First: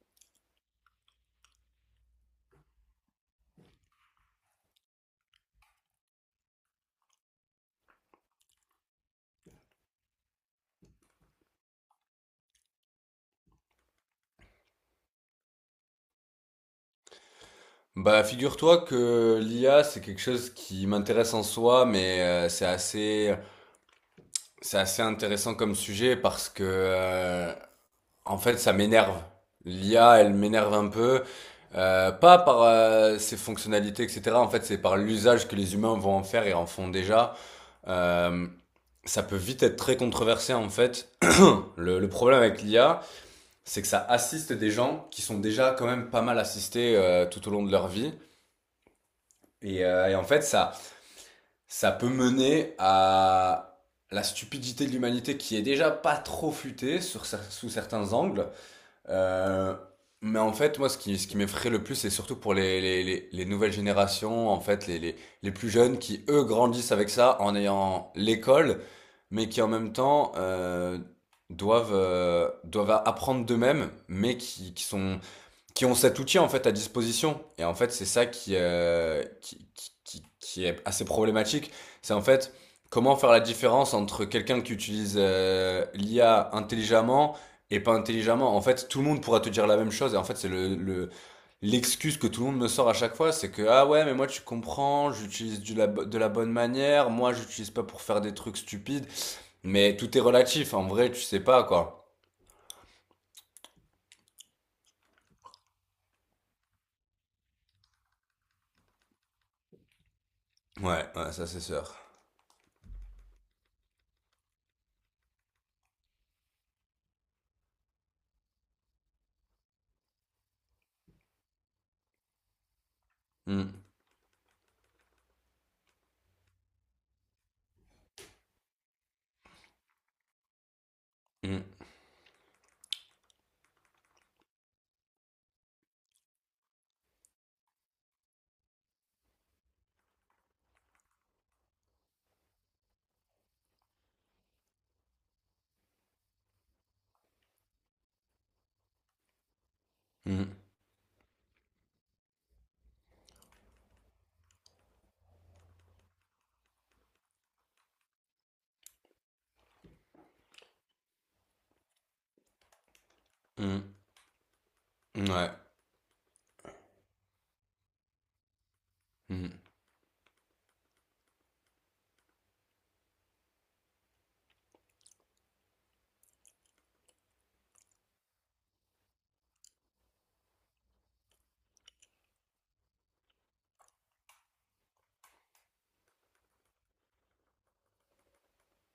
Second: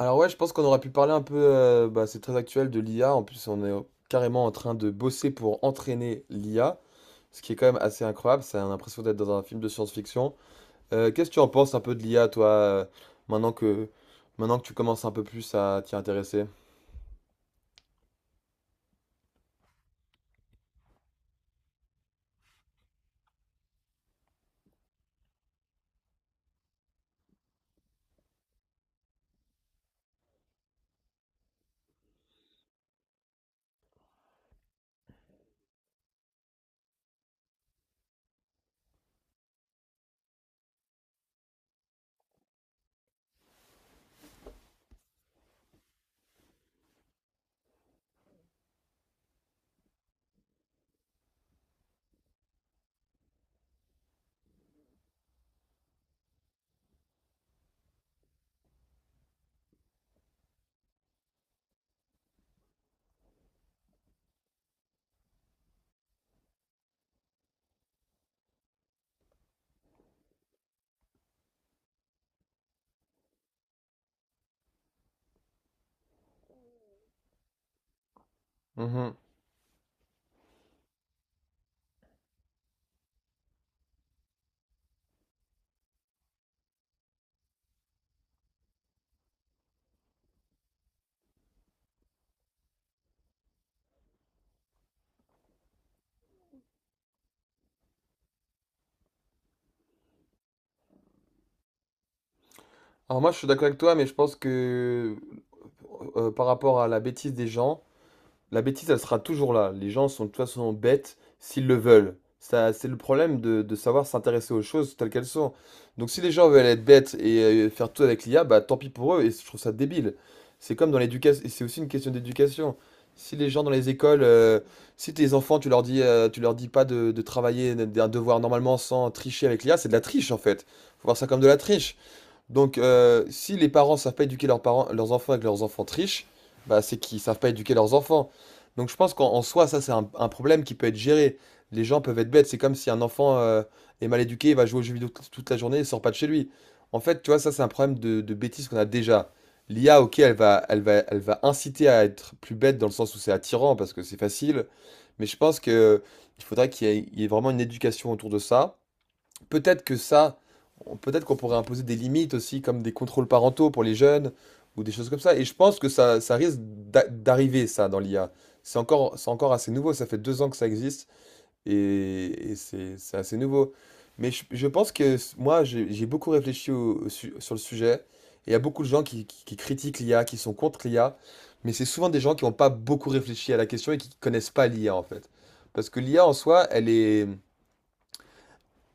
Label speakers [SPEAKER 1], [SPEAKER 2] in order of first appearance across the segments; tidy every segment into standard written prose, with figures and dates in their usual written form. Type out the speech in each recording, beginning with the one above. [SPEAKER 1] Alors ouais, je pense qu'on aurait pu parler un peu, bah, c'est très actuel de l'IA. En plus, on est carrément en train de bosser pour entraîner l'IA, ce qui est quand même assez incroyable. Ça a l'impression d'être dans un film de science-fiction. Qu'est-ce que tu en penses un peu de l'IA, toi, maintenant que, tu commences un peu plus à t'y intéresser?
[SPEAKER 2] Bah, figure-toi que l'IA, c'est quelque chose qui m'intéresse en soi, mais c'est assez intéressant comme sujet parce que, en fait, ça m'énerve. L'IA, elle m'énerve un peu, pas par ses fonctionnalités, etc. En fait, c'est par l'usage que les humains vont en faire et en font déjà. Euh, Ça peut vite être très controversé, en fait. Le problème avec l'IA, c'est que ça assiste des gens qui sont déjà quand même pas mal assistés tout au long de leur vie. Et en fait, ça peut mener à la stupidité de l'humanité qui est déjà pas trop futée sous certains angles. Euh, mais en fait, moi, ce qui m'effraie le plus, c'est surtout pour les nouvelles générations, en fait, les plus jeunes qui, eux, grandissent avec ça en ayant l'école, mais qui en même temps doivent, doivent apprendre d'eux-mêmes, qui ont cet outil en fait à disposition. Et en fait, c'est ça
[SPEAKER 1] Mhm.
[SPEAKER 2] qui est assez problématique. C'est en fait comment faire la différence entre quelqu'un qui utilise l'IA intelligemment et pas intelligemment. En fait, tout le monde pourra te dire la même chose. Et en fait, c'est l'excuse que tout le monde me sort à chaque fois. C'est que, ah ouais, mais moi tu comprends, j'utilise de la bonne manière. Moi, j'utilise pas pour faire des trucs stupides. Mais tout est relatif. En vrai, tu sais pas quoi.
[SPEAKER 1] Alors moi, je suis d'accord avec toi, mais je pense que par rapport à la bêtise des gens. La bêtise, elle sera toujours là. Les gens sont de toute façon
[SPEAKER 2] Ouais,
[SPEAKER 1] bêtes
[SPEAKER 2] ouais, ça c'est
[SPEAKER 1] s'ils le
[SPEAKER 2] sûr.
[SPEAKER 1] veulent. Ça, c'est le problème de savoir s'intéresser aux choses telles qu'elles sont. Donc si les gens veulent être bêtes et faire tout avec l'IA, bah tant pis pour eux, et je trouve ça débile. C'est comme dans l'éducation, et c'est aussi une question d'éducation. Si les gens
[SPEAKER 2] Mm,
[SPEAKER 1] dans les écoles, si tes enfants, tu leur dis pas de travailler d'un devoir normalement sans tricher avec l'IA, c'est de la triche en fait. Faut voir ça comme de la
[SPEAKER 2] mm,
[SPEAKER 1] triche. Donc, si les parents savent pas éduquer leurs parents, leurs enfants et que leurs enfants trichent, bah, c'est qu'ils savent pas éduquer leurs enfants. Donc, je pense qu'en soi, ça, c'est un problème qui peut être géré. Les gens peuvent être bêtes. C'est comme si un enfant est mal éduqué, il va jouer aux jeux vidéo toute la journée et sort pas de chez lui. En fait, tu vois, ça, c'est un problème de bêtise qu'on a déjà. L'IA, ok, elle
[SPEAKER 2] mm,
[SPEAKER 1] va, elle va, elle va inciter à être plus bête dans le sens où c'est attirant parce que c'est facile. Mais je pense que il faudrait qu'il y ait vraiment une éducation autour de ça. Peut-être que ça, on- Peut-être qu'on pourrait imposer des limites aussi, comme des contrôles parentaux pour les
[SPEAKER 2] mm.
[SPEAKER 1] jeunes, ou des choses comme ça. Et
[SPEAKER 2] Ouais.
[SPEAKER 1] je pense que ça risque d'arriver, ça, dans l'IA. C'est encore
[SPEAKER 2] Mhm.
[SPEAKER 1] assez nouveau, ça fait 2 ans que ça existe, et c'est assez nouveau. Mais je pense moi, j'ai beaucoup réfléchi sur le sujet, et il y a beaucoup de gens qui critiquent l'IA, qui sont contre l'IA, mais c'est souvent des gens qui n'ont pas beaucoup réfléchi à la question et qui connaissent pas l'IA, en fait. Parce que l'IA, en soi, elle est...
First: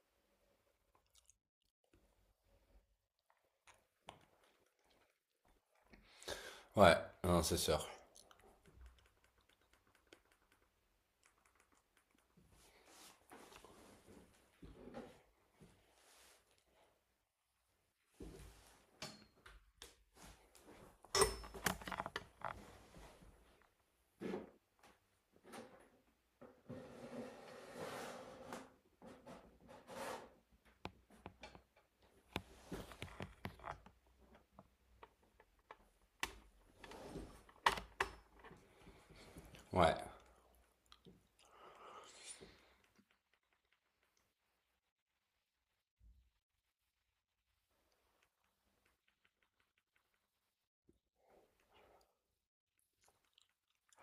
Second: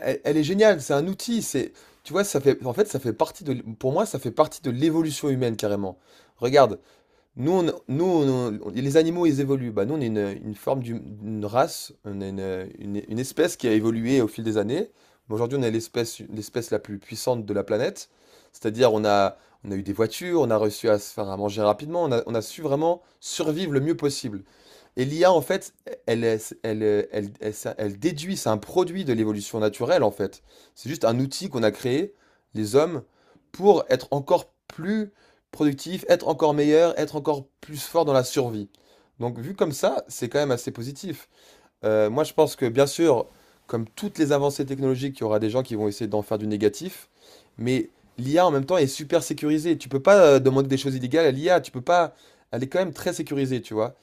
[SPEAKER 1] Elle est géniale, c'est un outil, c'est, tu vois, ça fait, en fait, ça fait partie de, pour moi, ça fait partie de l'évolution humaine carrément. Regarde,
[SPEAKER 2] Ouais, non, c'est sûr.
[SPEAKER 1] les animaux, ils évoluent. Bah, nous, on est une forme d'une race, on est une espèce qui a évolué au fil des années. Mais aujourd'hui, on est l'espèce la plus puissante de la planète. C'est-à-dire, on a eu des voitures, on a réussi à se faire à manger rapidement, on a su vraiment survivre le mieux possible. Et l'IA, en fait, elle, est- elle, elle, elle, ça- elle déduit, c'est un produit de l'évolution naturelle, en fait. C'est juste un outil qu'on a créé, les hommes, pour être encore plus productifs, être encore meilleurs, être encore plus forts dans la survie. Donc, vu comme
[SPEAKER 2] Ouais,
[SPEAKER 1] ça, c'est quand même assez positif. Moi, je pense que, bien sûr, comme toutes les avancées technologiques, il y aura des gens qui vont essayer d'en faire du négatif, mais l'IA, en même temps, est super sécurisée. Tu peux pas demander des choses illégales à l'IA, tu peux pas... Elle est quand même très sécurisée, tu vois.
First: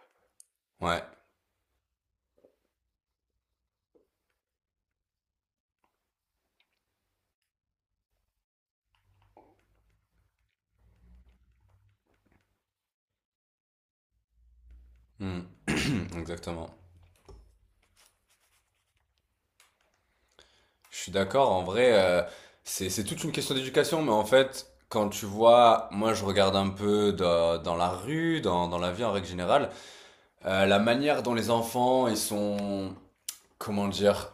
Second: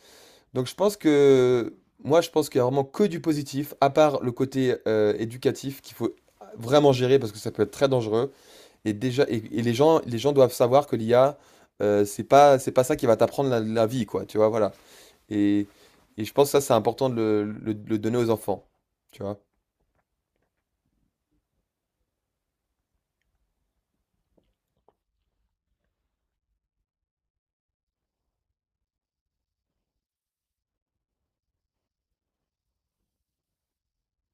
[SPEAKER 1] Donc
[SPEAKER 2] ouais.
[SPEAKER 1] je pense qu'il y a vraiment que du positif, à part le côté éducatif qu'il faut vraiment gérer parce que ça peut être très dangereux. Et déjà, et les gens doivent savoir que l'IA, c'est pas ça qui va t'apprendre la vie, quoi. Tu vois, voilà.
[SPEAKER 2] Mhm.
[SPEAKER 1] Et, et je pense que ça
[SPEAKER 2] Exactement.
[SPEAKER 1] c'est important de de le donner aux enfants. Tu vois.
[SPEAKER 2] Je suis d'accord, en vrai, c'est toute une question d'éducation, mais en fait, quand tu vois, moi je regarde un peu dans, dans la rue, dans, dans la vie en règle générale, la manière dont les enfants, ils sont, comment dire,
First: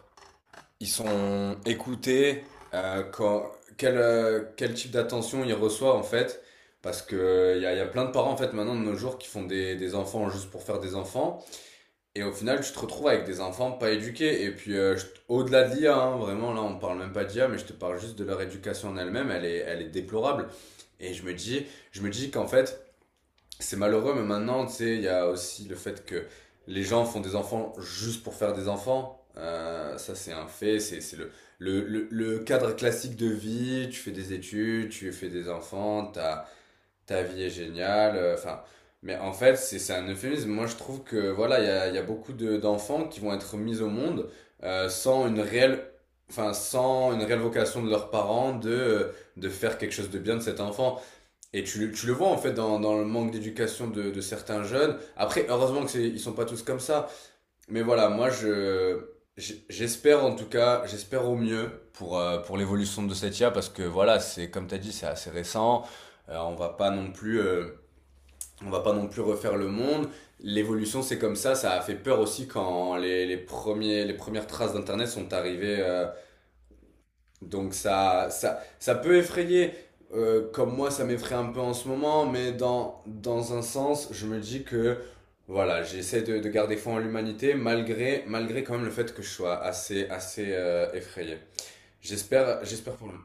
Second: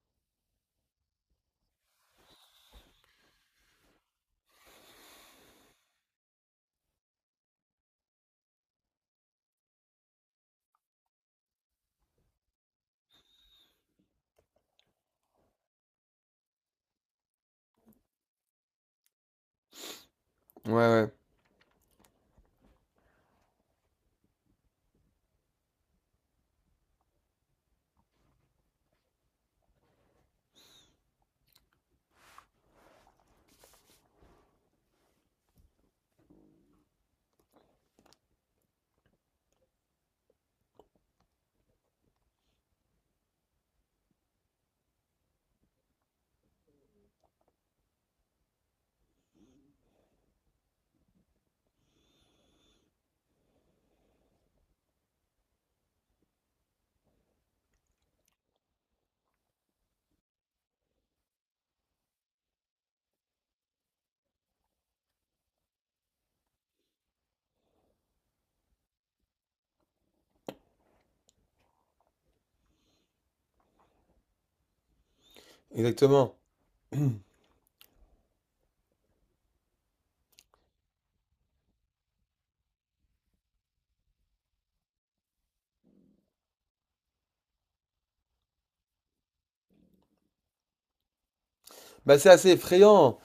[SPEAKER 2] ils sont écoutés, euh, quand- quel, quel type d'attention ils reçoivent en fait, parce que y a plein de parents en fait maintenant de nos jours qui font des enfants juste pour faire des enfants. Et au final, tu te retrouves avec des enfants pas éduqués. Et puis, au-delà de l'IA, hein, vraiment, là, on parle même pas d'IA, mais je te parle juste de leur éducation en elle-même. Elle est déplorable.
[SPEAKER 1] Ouais, ouais.
[SPEAKER 2] Et je me dis qu'en fait, c'est malheureux, mais maintenant, tu sais, il y a aussi le fait que les gens font des enfants juste pour faire des enfants. Ça, c'est un fait. C'est, c'est le cadre classique de vie. Tu fais des études, tu fais des enfants, t'as ta vie est géniale. Enfin, mais en fait, c'est un euphémisme. Moi, je trouve que voilà, il y a, il y a beaucoup d'enfants qui vont être mis au monde sans une réelle, enfin, sans une réelle vocation de leurs parents de faire quelque chose de bien de cet enfant. Tu le vois en fait dans, dans le manque d'éducation de certains jeunes. Après, heureusement que c'est, ils sont pas tous comme ça. Mais voilà, moi j'espère en tout cas, j'espère au mieux pour l'évolution de cette IA parce que voilà, c'est comme tu as dit, c'est assez récent. Euh, on va pas non plus euh, on va pas non plus refaire le monde. L'évolution, c'est comme ça a fait peur aussi quand les premières traces d'internet sont arrivées
[SPEAKER 1] Exactement.
[SPEAKER 2] donc ça peut effrayer, comme moi ça m'effraie un peu en ce moment, mais dans, dans un sens, je me dis que voilà, j'essaie de garder foi en l'humanité malgré, malgré quand même le fait que je sois assez, assez effrayé.
[SPEAKER 1] Bah c'est assez
[SPEAKER 2] J'espère, j'espère pour
[SPEAKER 1] effrayant.
[SPEAKER 2] nous.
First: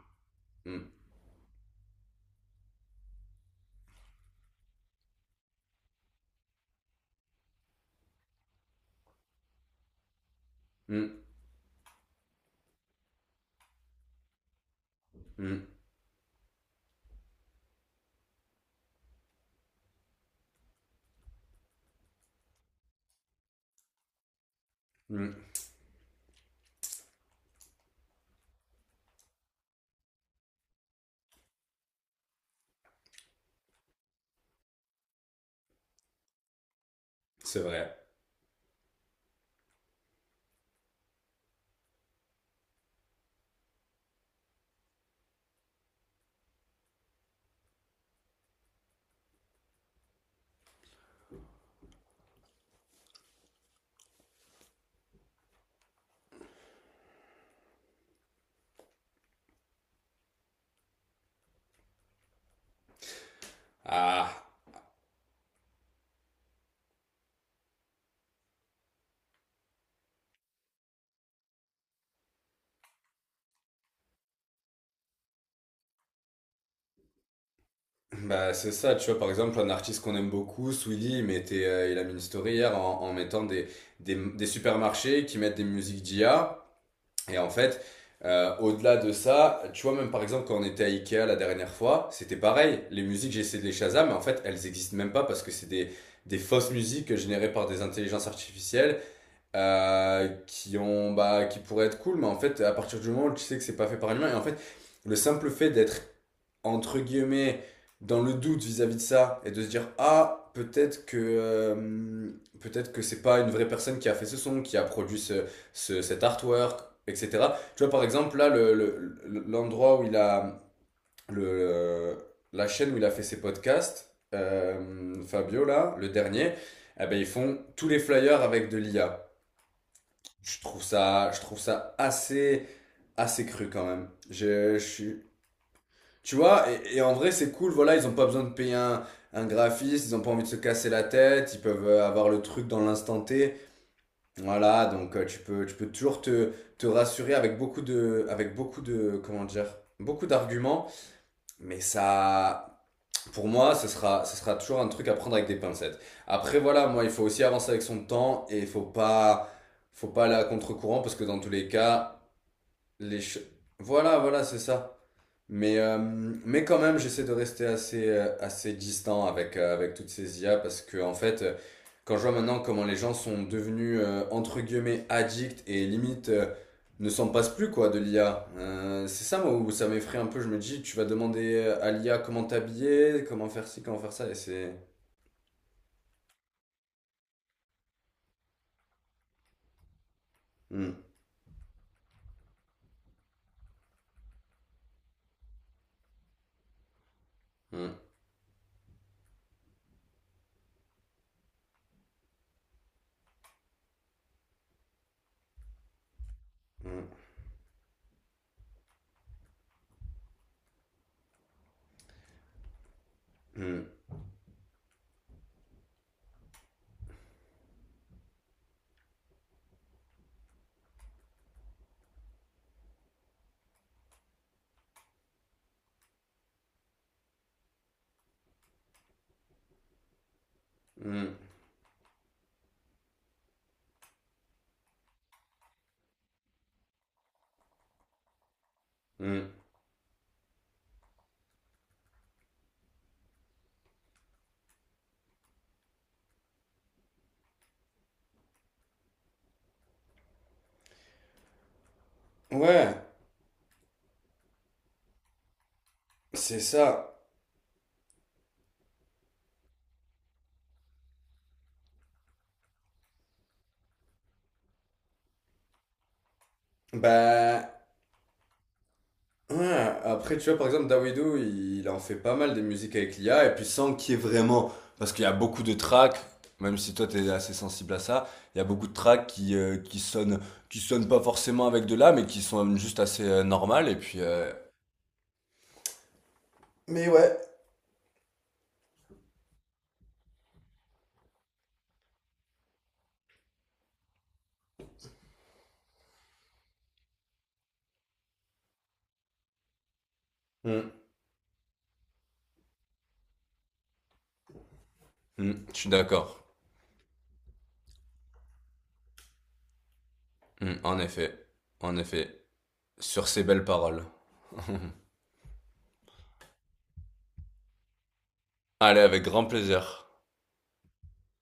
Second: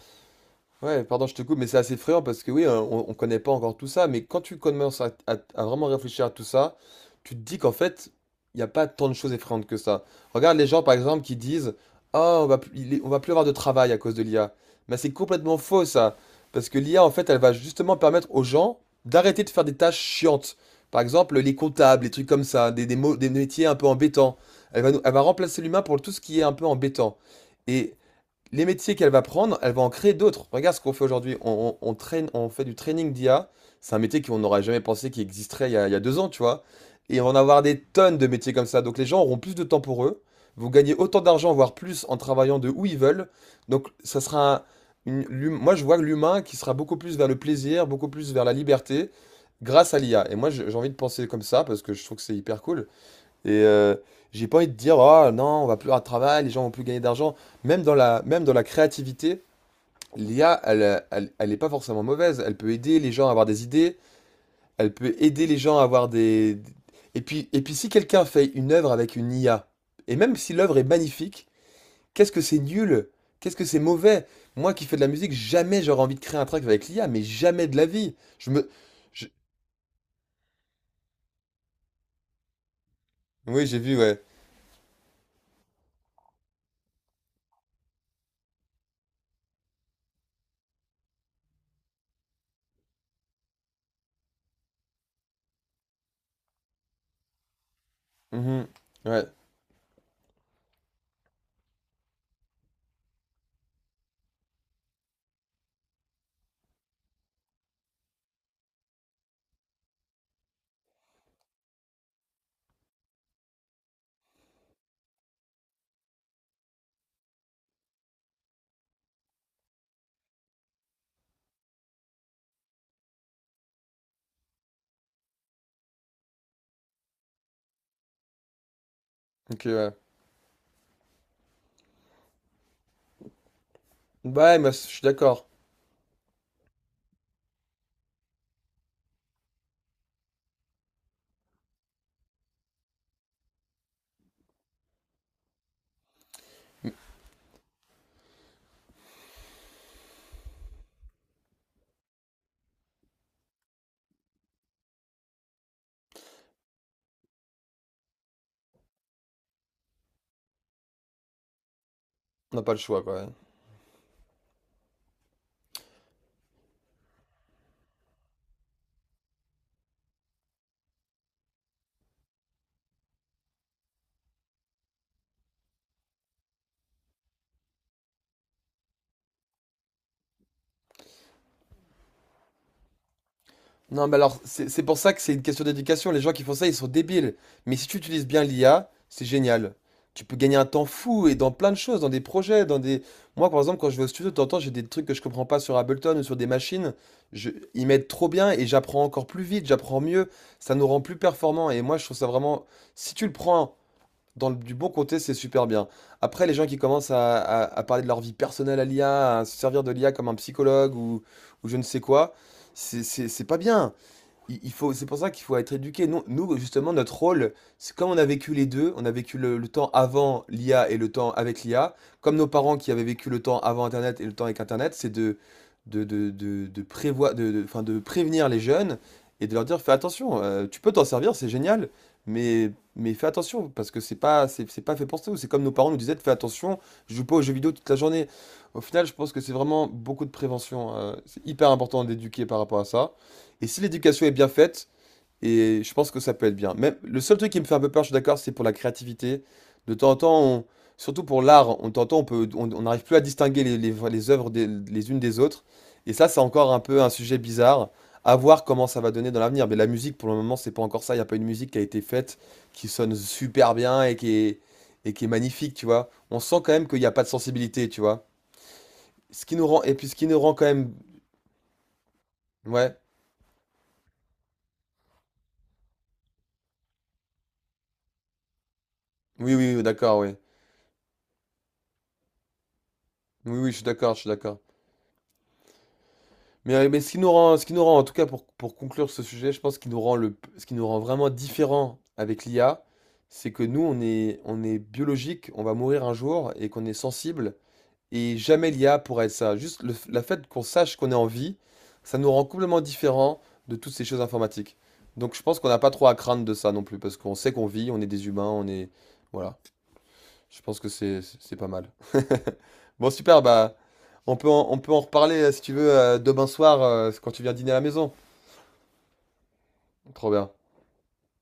[SPEAKER 2] Mm,
[SPEAKER 1] Ouais, pardon, je te coupe, mais c'est assez effrayant parce que oui, hein, on connaît pas encore tout ça, mais quand tu commences à vraiment réfléchir à tout ça, tu te dis qu'en fait, il n'y a pas tant de choses effrayantes que ça. Regarde les gens, par
[SPEAKER 2] mm,
[SPEAKER 1] exemple, qui disent, ah, on va plus avoir de travail à cause de l'IA. Mais c'est complètement
[SPEAKER 2] mm,
[SPEAKER 1] faux, ça. Parce que l'IA, en fait, elle va justement permettre aux gens d'arrêter de faire des tâches chiantes. Par exemple, les comptables, les trucs comme ça, des métiers un peu embêtants. Elle va
[SPEAKER 2] mm.
[SPEAKER 1] remplacer l'humain pour tout ce qui est un peu embêtant. Et les métiers qu'elle va prendre, elle va en créer d'autres. Regarde ce qu'on fait aujourd'hui. On traîne, on fait du training d'IA. C'est un métier qu'on n'aurait jamais pensé qu'il existerait il y a 2 ans, tu vois. Et on va en
[SPEAKER 2] C'est
[SPEAKER 1] avoir des
[SPEAKER 2] vrai.
[SPEAKER 1] tonnes de métiers comme ça. Donc les gens auront plus de temps pour eux. Vous gagnez autant d'argent, voire plus, en travaillant de où ils veulent. Donc ça sera moi je vois l'humain qui sera beaucoup plus vers le plaisir, beaucoup plus vers la liberté, grâce à l'IA. Et moi j'ai envie de penser comme ça parce que je trouve que c'est hyper cool. Et j'ai pas envie de dire, oh non, on va plus avoir de travail, les gens vont plus gagner d'argent. Même dans la créativité, l'IA, elle est pas forcément mauvaise. Elle peut aider les gens à avoir des idées,
[SPEAKER 2] Ah,
[SPEAKER 1] elle peut aider les gens à avoir des... Et puis, si quelqu'un fait une œuvre avec une IA, et même si l'œuvre est magnifique, qu'est-ce que c'est nul? Qu'est-ce que c'est mauvais? Moi qui fais de la musique, jamais j'aurais envie de créer un track avec l'IA, mais jamais de la vie.
[SPEAKER 2] Bah c'est ça, tu vois,
[SPEAKER 1] Je-
[SPEAKER 2] par exemple, un artiste qu'on aime beaucoup, Swilly, il a mis une story hier en, en mettant
[SPEAKER 1] Oui, j'ai vu, ouais.
[SPEAKER 2] des supermarchés qui mettent des musiques d'IA. Et en fait, au-delà de ça, tu vois, même par exemple, quand on était à Ikea la dernière fois, c'était pareil. Les musiques, j'ai essayé de les Shazam, mais en fait, elles existent même pas parce que c'est des fausses musiques générées par des intelligences
[SPEAKER 1] Mhm.
[SPEAKER 2] artificielles
[SPEAKER 1] Ouais,
[SPEAKER 2] qui pourraient être cool, mais en fait, à partir du moment où tu sais que c'est pas fait par un humain, et en fait, le simple fait d'être entre guillemets, dans le doute vis-à-vis de ça et de se dire ah peut-être que c'est pas une vraie personne qui a fait ce son, qui a produit cet artwork, etc. Tu vois par exemple l'endroit où il a le la chaîne où il a fait ses podcasts, Fabio là le dernier, eh ben ils font tous les flyers avec de l'IA.
[SPEAKER 1] ok, ouais.
[SPEAKER 2] Je trouve ça assez assez cru quand même.
[SPEAKER 1] Bah, ouais, moi, je
[SPEAKER 2] Je
[SPEAKER 1] suis
[SPEAKER 2] suis
[SPEAKER 1] d'accord.
[SPEAKER 2] tu vois, et en vrai, c'est cool, voilà, ils ont pas besoin de payer un graphiste, ils ont pas envie de se casser la tête, ils peuvent avoir le truc dans l'instant T. Voilà, donc tu peux toujours te, te rassurer avec beaucoup de, comment dire, beaucoup d'arguments, mais ça, pour moi, ce sera toujours un truc à prendre avec des pincettes. Après, voilà, moi, il faut aussi avancer avec son temps et il faut pas aller à contre-courant parce que dans tous les cas,
[SPEAKER 1] On n'a pas le choix,
[SPEAKER 2] les,
[SPEAKER 1] quoi. Ouais.
[SPEAKER 2] ch- voilà, voilà, c'est ça. Mais mais quand même, j'essaie de rester assez, assez distant avec, avec toutes ces IA parce que, en fait, quand je vois maintenant comment les gens sont devenus, entre guillemets, addicts et limite ne s'en passent plus, quoi, de l'IA. C'est ça, moi, où ça m'effraie un peu. Je me dis, tu vas demander à l'IA comment t'habiller, comment faire ci, comment
[SPEAKER 1] Non,
[SPEAKER 2] faire
[SPEAKER 1] mais
[SPEAKER 2] ça, et
[SPEAKER 1] alors, c'est
[SPEAKER 2] c'est.
[SPEAKER 1] c'est pour ça que c'est une question d'éducation. Les gens qui font ça, ils sont débiles. Mais si tu utilises bien l'IA, c'est génial. Tu peux gagner un temps
[SPEAKER 2] Hmm,
[SPEAKER 1] fou et dans plein de choses, dans des projets, dans des... Moi, par exemple, quand je vais au studio, de temps en temps, j'ai des trucs que je comprends pas sur Ableton ou sur des machines. Je... Ils
[SPEAKER 2] hmm,
[SPEAKER 1] m'aident trop bien et j'apprends encore plus vite, j'apprends mieux. Ça nous rend plus performants. Et moi, je trouve ça vraiment... Si tu le prends du bon côté, c'est super bien. Après, les gens qui
[SPEAKER 2] hmm,
[SPEAKER 1] commencent à parler de leur vie personnelle à l'IA, à se servir de l'IA comme un psychologue ou je ne sais quoi, c'est pas
[SPEAKER 2] hmm,
[SPEAKER 1] bien. Il faut, c'est pour ça qu'il faut être éduqué. Justement, notre rôle, c'est comme on a vécu les deux, on a vécu le temps avant l'IA et le temps avec l'IA, comme nos parents qui avaient vécu le temps avant Internet et le temps avec Internet, c'est de prévoi- de- enfin, de prévenir les jeunes et de leur dire, fais attention, tu peux t'en servir,
[SPEAKER 2] hmm,
[SPEAKER 1] c'est génial, mais, mais fais attention, parce que c'est pas fait pour ça. C'est comme nos parents nous disaient, fais attention, je joue pas aux jeux vidéo toute la journée. Au final, je pense que c'est
[SPEAKER 2] hmm.
[SPEAKER 1] vraiment beaucoup de prévention. C'est hyper important d'éduquer par rapport à ça. Et si l'éducation est bien faite, et je pense que ça peut être bien. Même, le seul truc qui me fait un peu peur, je suis d'accord, c'est pour la créativité. De temps en temps, surtout pour l'art, on de temps en temps, on peut, on
[SPEAKER 2] Ouais,
[SPEAKER 1] n'arrive plus à distinguer les œuvres les unes des autres. Et ça, c'est
[SPEAKER 2] c'est
[SPEAKER 1] encore un peu
[SPEAKER 2] ça.
[SPEAKER 1] un sujet bizarre. À voir comment ça va donner dans l'avenir. Mais la musique, pour le moment, c'est pas encore ça. Il n'y a pas une musique qui a été faite, qui sonne super bien et qui est magnifique, tu vois. On sent quand même qu'il n'y a pas de
[SPEAKER 2] Bah.
[SPEAKER 1] sensibilité, tu vois. Ce qui nous rend, et
[SPEAKER 2] Ouais,
[SPEAKER 1] puis ce qui nous
[SPEAKER 2] après, tu
[SPEAKER 1] rend
[SPEAKER 2] vois,
[SPEAKER 1] quand
[SPEAKER 2] par exemple,
[SPEAKER 1] même.
[SPEAKER 2] Dawido, il en fait pas mal des musiques
[SPEAKER 1] Ouais.
[SPEAKER 2] avec l'IA, et puis sans qu'il y ait vraiment. Parce qu'il y a beaucoup de tracks, même si toi t'es assez sensible à ça, il y a beaucoup de tracks
[SPEAKER 1] Oui, oui, oui, d'accord, oui.
[SPEAKER 2] qui sonnent pas forcément avec de l'IA, mais qui sont juste assez
[SPEAKER 1] Oui, oui, je suis
[SPEAKER 2] normales, et
[SPEAKER 1] d'accord,
[SPEAKER 2] puis.
[SPEAKER 1] je suis d'accord. Mais
[SPEAKER 2] Mais
[SPEAKER 1] ce qui nous
[SPEAKER 2] ouais.
[SPEAKER 1] rend, ce qui nous rend, en tout cas pour conclure ce sujet, je pense qu'il nous rend le, ce qui nous rend vraiment différent avec l'IA, c'est que nous, on est biologique, on va mourir un jour et qu'on est sensible. Et jamais l'IA pourra être ça. Juste la fait qu'on
[SPEAKER 2] Mm,
[SPEAKER 1] sache qu'on est en vie, ça nous rend complètement différent de toutes ces choses informatiques. Donc je pense qu'on
[SPEAKER 2] je
[SPEAKER 1] n'a
[SPEAKER 2] suis
[SPEAKER 1] pas trop à
[SPEAKER 2] d'accord.
[SPEAKER 1] craindre de ça non plus, parce qu'on sait qu'on vit, on est des humains, on est... Voilà. Je
[SPEAKER 2] Mm,
[SPEAKER 1] pense que
[SPEAKER 2] en
[SPEAKER 1] c'est
[SPEAKER 2] effet,
[SPEAKER 1] c'est pas mal.
[SPEAKER 2] en effet.
[SPEAKER 1] Bon,
[SPEAKER 2] Sur
[SPEAKER 1] super,
[SPEAKER 2] ces belles
[SPEAKER 1] bah,
[SPEAKER 2] paroles.
[SPEAKER 1] on peut en, on peut en reparler si tu veux demain soir quand tu viens dîner à la maison.
[SPEAKER 2] Allez, avec grand plaisir.
[SPEAKER 1] Trop bien.